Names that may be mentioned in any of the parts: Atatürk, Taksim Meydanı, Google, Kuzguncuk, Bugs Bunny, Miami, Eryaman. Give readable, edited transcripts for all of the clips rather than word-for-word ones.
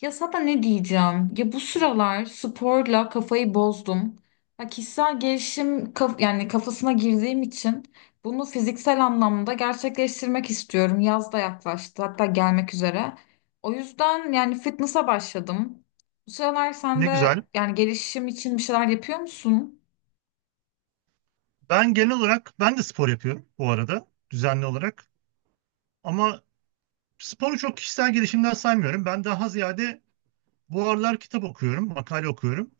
Ya sana ne diyeceğim? Ya bu sıralar sporla kafayı bozdum. Ya kişisel gelişim yani kafasına girdiğim için bunu fiziksel anlamda gerçekleştirmek istiyorum. Yaz da yaklaştı, hatta gelmek üzere. O yüzden yani fitness'a başladım. Bu sıralar sen Ne de güzel. yani gelişim için bir şeyler yapıyor musun? Ben genel olarak ben de spor yapıyorum bu arada düzenli olarak. Ama sporu çok kişisel gelişimden saymıyorum. Ben daha ziyade bu aralar kitap okuyorum, makale okuyorum.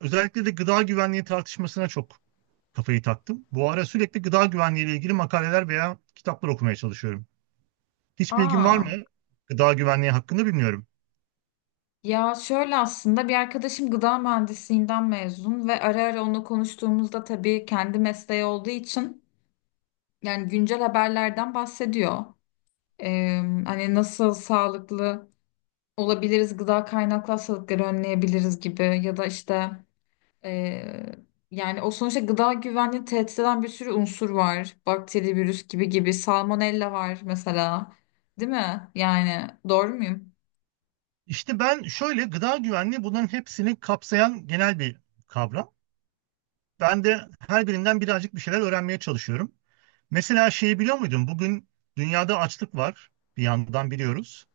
Özellikle de gıda güvenliği tartışmasına çok kafayı taktım. Bu ara sürekli gıda güvenliği ile ilgili makaleler veya kitaplar okumaya çalışıyorum. Hiç bilgin var mı? Aa, Gıda güvenliği hakkında bilmiyorum. ya şöyle aslında bir arkadaşım gıda mühendisliğinden mezun ve ara ara onunla konuştuğumuzda tabii kendi mesleği olduğu için yani güncel haberlerden bahsediyor. Ee, hani nasıl sağlıklı olabiliriz, gıda kaynaklı hastalıkları önleyebiliriz gibi ya da işte. Ee, yani o sonuçta gıda güvenliğini tehdit eden bir sürü unsur var. Bakteri, virüs gibi gibi. Salmonella var mesela. Değil mi? Yani doğru muyum? İşte ben şöyle gıda güvenliği bunların hepsini kapsayan genel bir kavram. Ben de her birinden birazcık bir şeyler öğrenmeye çalışıyorum. Mesela şeyi biliyor muydun? Bugün dünyada açlık var. Bir yandan biliyoruz.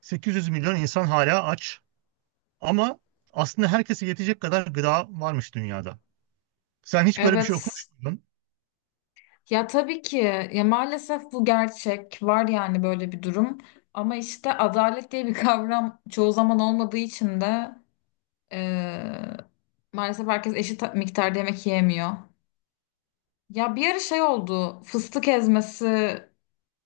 800 milyon insan hala aç. Ama aslında herkese yetecek kadar gıda varmış dünyada. Sen hiç böyle bir şey okumuş Evet. muydun? Ya tabii ki ya maalesef bu gerçek var yani böyle bir durum. Ama işte adalet diye bir kavram çoğu zaman olmadığı için de, Ee, maalesef herkes eşit miktarda yemek yiyemiyor. Ya bir ara şey oldu. Fıstık ezmesi,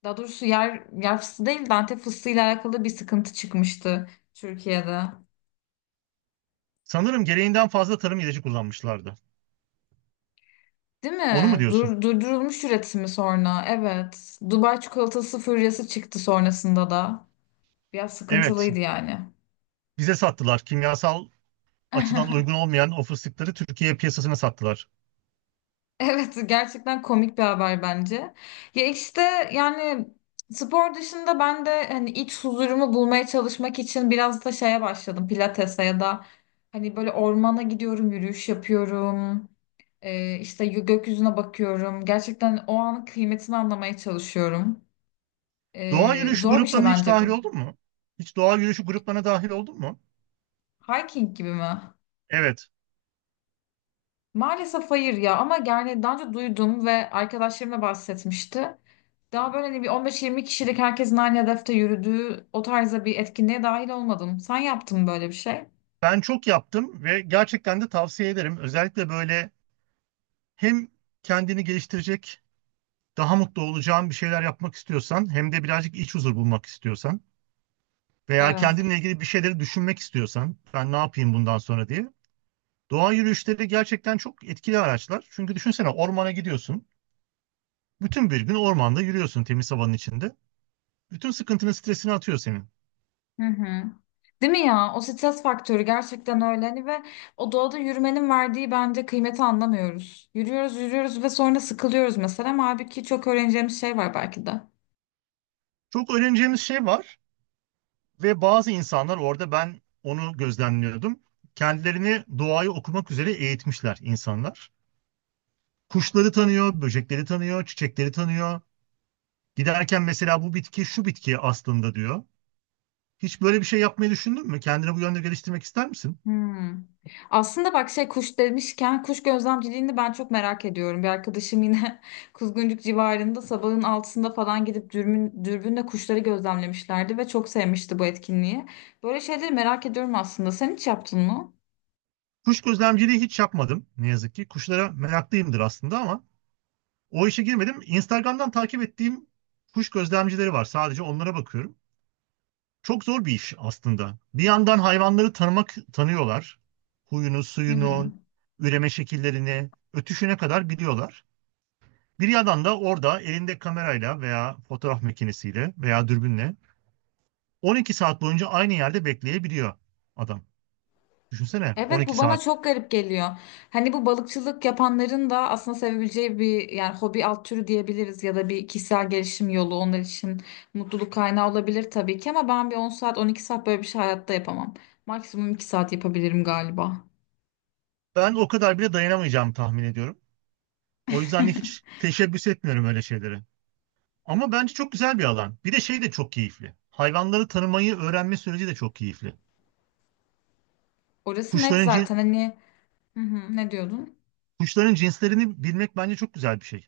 daha doğrusu yer yer fıstığı değil de Antep fıstığıyla alakalı bir sıkıntı çıkmıştı Türkiye'de. Sanırım gereğinden fazla tarım ilacı kullanmışlardı. Değil Onu mu mi? diyorsun? Dur, durdurulmuş üretimi sonra. Evet. Dubai çikolatası furyası çıktı sonrasında da. Biraz Evet. sıkıntılıydı yani. Bize sattılar. Kimyasal açıdan uygun olmayan o fıstıkları Türkiye piyasasına sattılar. Evet, gerçekten komik bir haber bence. Ya işte yani spor dışında ben de hani iç huzurumu bulmaya çalışmak için biraz da şeye başladım, pilatese ya da hani böyle ormana gidiyorum, yürüyüş yapıyorum. Gökyüzüne bakıyorum, gerçekten o anın kıymetini anlamaya çalışıyorum. Doğa Ee, yürüyüşü zor bir şey gruplarına hiç bence dahil bu. oldun mu? Hiç doğa yürüyüşü gruplarına dahil oldun mu? Hiking gibi mi? Evet. Maalesef hayır ya, ama yani daha önce duydum ve arkadaşlarım da bahsetmişti. Daha böyle hani bir 15-20 kişilik herkesin aynı hedefte yürüdüğü o tarzda bir etkinliğe dahil olmadım. Sen yaptın mı böyle bir şey? Ben çok yaptım ve gerçekten de tavsiye ederim. Özellikle böyle hem kendini geliştirecek, daha mutlu olacağın bir şeyler yapmak istiyorsan, hem de birazcık iç huzur bulmak istiyorsan veya Evet. kendinle ilgili bir şeyleri düşünmek istiyorsan, ben ne yapayım bundan sonra diye. Doğa yürüyüşleri gerçekten çok etkili araçlar. Çünkü düşünsene ormana gidiyorsun. Bütün bir gün ormanda yürüyorsun temiz havanın içinde. Bütün sıkıntını, stresini atıyor senin. Hı hı. Değil mi ya? O stres faktörü gerçekten öyle hani, ve o doğada yürümenin verdiği bence kıymeti anlamıyoruz. Yürüyoruz, yürüyoruz ve sonra sıkılıyoruz mesela. Ama halbuki çok öğreneceğimiz şey var belki de. Çok öğreneceğimiz şey var. Ve bazı insanlar orada ben onu gözlemliyordum. Kendilerini doğayı okumak üzere eğitmişler insanlar. Kuşları tanıyor, böcekleri tanıyor, çiçekleri tanıyor. Giderken mesela bu bitki şu bitki aslında diyor. Hiç böyle bir şey yapmayı düşündün mü? Kendini bu yönde geliştirmek ister misin? Hmm. Aslında bak şey, kuş demişken kuş gözlemciliğini ben çok merak ediyorum. Bir arkadaşım yine Kuzguncuk civarında sabahın altısında falan gidip dürbünle kuşları gözlemlemişlerdi ve çok sevmişti bu etkinliği. Böyle şeyleri merak ediyorum aslında. Sen hiç yaptın mı? Kuş gözlemciliği hiç yapmadım ne yazık ki. Kuşlara meraklıyımdır aslında ama o işe girmedim. Instagram'dan takip ettiğim kuş gözlemcileri var. Sadece onlara bakıyorum. Çok zor bir iş aslında. Bir yandan hayvanları tanımak tanıyorlar. Huyunu, Hı hı. suyunu, üreme şekillerini, ötüşüne kadar biliyorlar. Bir yandan da orada elinde kamerayla veya fotoğraf makinesiyle veya dürbünle 12 saat boyunca aynı yerde bekleyebiliyor adam. Düşünsene Evet, 12 bu bana saat. çok garip geliyor. Hani bu balıkçılık yapanların da aslında sevebileceği bir yani hobi alt türü diyebiliriz ya da bir kişisel gelişim yolu, onlar için mutluluk kaynağı olabilir tabii ki, ama ben bir 10 saat 12 saat böyle bir şey hayatta yapamam. Maksimum 2 saat yapabilirim galiba. Ben o kadar bile dayanamayacağımı tahmin ediyorum. O yüzden de hiç teşebbüs etmiyorum öyle şeylere. Ama bence çok güzel bir alan. Bir de şey de çok keyifli. Hayvanları tanımayı öğrenme süreci de çok keyifli. Orası net Kuşların zaten hani. Hı hı, ne diyordun? Kuşların cinslerini bilmek bence çok güzel bir şey.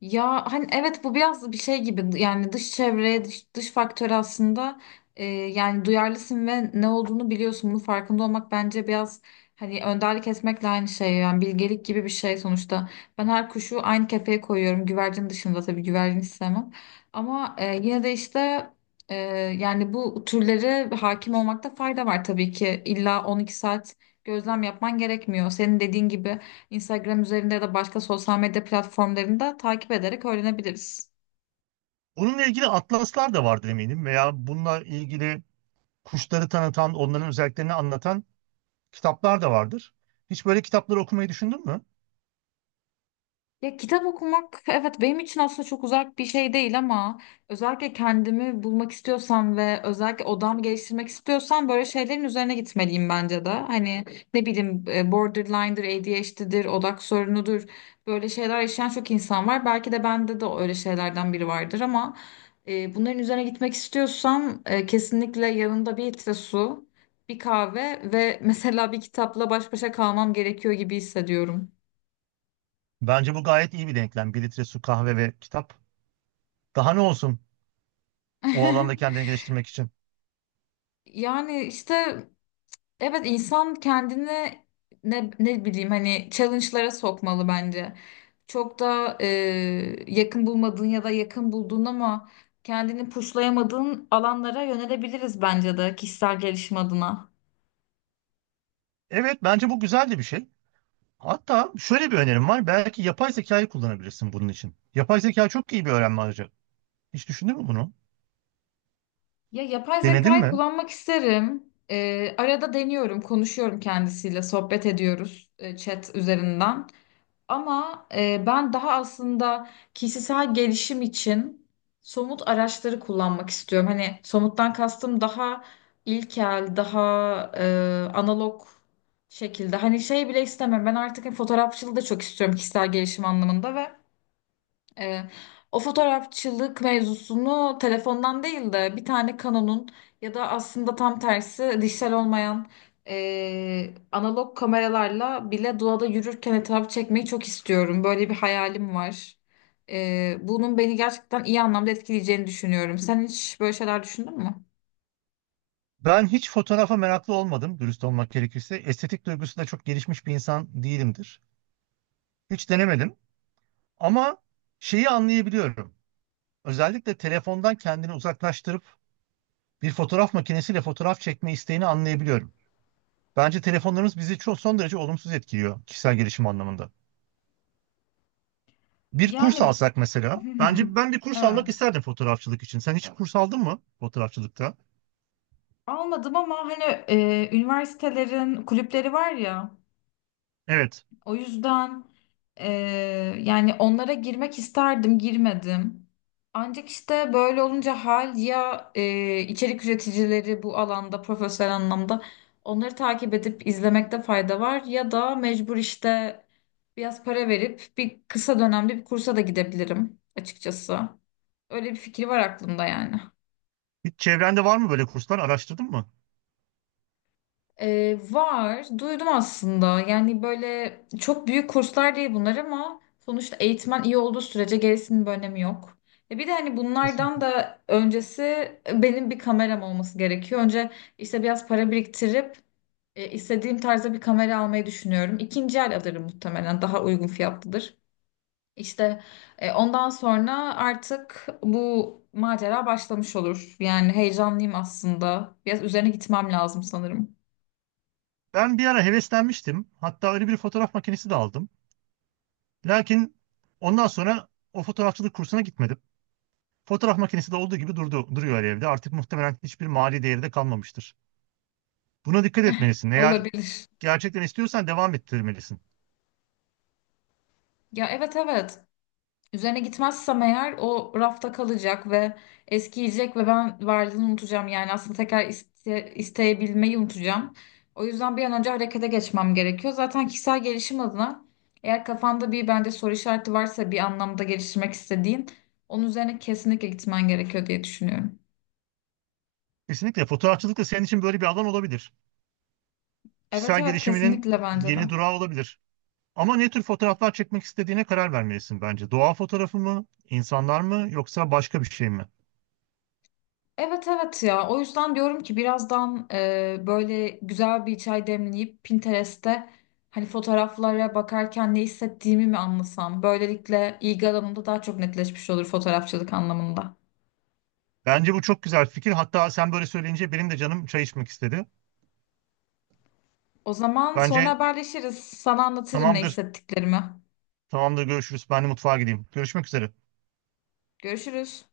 Ya hani evet, bu biraz bir şey gibi yani dış çevreye dış faktör aslında, yani duyarlısın ve ne olduğunu biliyorsun, bunun farkında olmak bence biraz hani önderlik etmekle aynı şey, yani bilgelik gibi bir şey sonuçta. Ben her kuşu aynı kefeye koyuyorum, güvercin dışında tabii, güvercin istemem, ama yine de işte e, yani bu türlere hakim olmakta fayda var. Tabii ki illa 12 saat gözlem yapman gerekmiyor, senin dediğin gibi Instagram üzerinde ya da başka sosyal medya platformlarında takip ederek öğrenebiliriz. Onunla ilgili atlaslar da vardır eminim veya bununla ilgili kuşları tanıtan, onların özelliklerini anlatan kitaplar da vardır. Hiç böyle kitapları okumayı düşündün mü? Ya kitap okumak, evet, benim için aslında çok uzak bir şey değil, ama özellikle kendimi bulmak istiyorsam ve özellikle odamı geliştirmek istiyorsam, böyle şeylerin üzerine gitmeliyim bence de. Hani ne bileyim, borderline'dır, ADHD'dir, odak sorunudur. Böyle şeyler yaşayan çok insan var. Belki de bende de öyle şeylerden biri vardır, ama bunların üzerine gitmek istiyorsam, kesinlikle yanımda bir litre su, bir kahve ve mesela bir kitapla baş başa kalmam gerekiyor gibi hissediyorum. Bence bu gayet iyi bir denklem. Bir litre su, kahve ve kitap. Daha ne olsun o alanda kendini geliştirmek için. Yani işte, evet, insan kendini ne bileyim hani challenge'lara sokmalı bence. Çok da yakın bulmadığın ya da yakın bulduğun ama kendini pushlayamadığın alanlara yönelebiliriz bence de kişisel gelişim adına. Evet, bence bu güzel de bir şey. Hatta şöyle bir önerim var. Belki yapay zekayı kullanabilirsin bunun için. Yapay zeka çok iyi bir öğrenme aracı. Hiç düşündün mü bunu? Ya yapay Denedin zekayı mi? kullanmak isterim. Arada deniyorum, konuşuyorum kendisiyle, sohbet ediyoruz chat üzerinden. Ama ben daha aslında kişisel gelişim için somut araçları kullanmak istiyorum. Hani somuttan kastım daha ilkel, daha analog şekilde. Hani şey bile istemem. Ben artık hani fotoğrafçılığı da çok istiyorum kişisel gelişim anlamında ve ee, o fotoğrafçılık mevzusunu telefondan değil de bir tane Canon'un ya da aslında tam tersi dijital olmayan analog kameralarla bile doğada yürürken etrafı çekmeyi çok istiyorum. Böyle bir hayalim var. Bunun beni gerçekten iyi anlamda etkileyeceğini düşünüyorum. Sen hiç böyle şeyler düşündün mü? Ben hiç fotoğrafa meraklı olmadım dürüst olmak gerekirse. Estetik duygusu da çok gelişmiş bir insan değilimdir. Hiç denemedim ama şeyi anlayabiliyorum. Özellikle telefondan kendini uzaklaştırıp bir fotoğraf makinesiyle fotoğraf çekme isteğini anlayabiliyorum. Bence telefonlarımız bizi çok son derece olumsuz etkiliyor kişisel gelişim anlamında. Bir kurs Yani, alsak mesela. hı hı, Bence ben bir kurs almak evet. isterdim fotoğrafçılık için. Sen hiç kurs aldın mı fotoğrafçılıkta? Almadım ama hani üniversitelerin kulüpleri var ya. Evet. O yüzden e, yani onlara girmek isterdim, girmedim. Ancak işte böyle olunca ya içerik üreticileri bu alanda profesyonel anlamda, onları takip edip izlemekte fayda var, ya da mecbur işte biraz para verip bir kısa dönemli bir kursa da gidebilirim açıkçası. Öyle bir fikir var aklımda yani. Hiç çevrende var mı böyle kurslar? Araştırdın mı? Var. Duydum aslında. Yani böyle çok büyük kurslar değil bunlar, ama sonuçta eğitmen iyi olduğu sürece gerisinin bir önemi yok. Bir de hani bunlardan Kesinlikle. da öncesi benim bir kameram olması gerekiyor. Önce işte biraz para biriktirip istediğim tarzda bir kamera almayı düşünüyorum. İkinci el alırım muhtemelen. Daha uygun fiyatlıdır. İşte ondan sonra artık bu macera başlamış olur. Yani heyecanlıyım aslında. Biraz üzerine gitmem lazım sanırım. Ben bir ara heveslenmiştim. Hatta öyle bir fotoğraf makinesi de aldım. Lakin ondan sonra o fotoğrafçılık kursuna gitmedim. Fotoğraf makinesi de olduğu gibi durdu, duruyor evde. Artık muhtemelen hiçbir mali değeri de kalmamıştır. Buna dikkat etmelisin. Eğer Olabilir. gerçekten istiyorsan devam ettirmelisin. Ya evet, evet. Üzerine gitmezsem eğer, o rafta kalacak ve eskiyecek ve ben varlığını unutacağım. Yani aslında tekrar isteyebilmeyi unutacağım. O yüzden bir an önce harekete geçmem gerekiyor. Zaten kişisel gelişim adına, eğer kafanda bir bence soru işareti varsa bir anlamda geliştirmek istediğin, onun üzerine kesinlikle gitmen gerekiyor diye düşünüyorum. Kesinlikle fotoğrafçılık da senin için böyle bir alan olabilir. Evet, Kişisel evet, gelişiminin kesinlikle bence de. yeni durağı olabilir. Ama ne tür fotoğraflar çekmek istediğine karar vermelisin bence. Doğa fotoğrafı mı, insanlar mı yoksa başka bir şey mi? Evet, evet, ya o yüzden diyorum ki, birazdan böyle güzel bir çay demleyip Pinterest'te hani fotoğraflara bakarken ne hissettiğimi mi anlasam. Böylelikle ilgi alanımda daha çok netleşmiş olur fotoğrafçılık anlamında. Bence bu çok güzel fikir. Hatta sen böyle söyleyince benim de canım çay içmek istedi. O zaman sonra Bence haberleşiriz. Sana anlatırım ne tamamdır. hissettiklerimi. Tamamdır görüşürüz. Ben de mutfağa gideyim. Görüşmek üzere. Görüşürüz.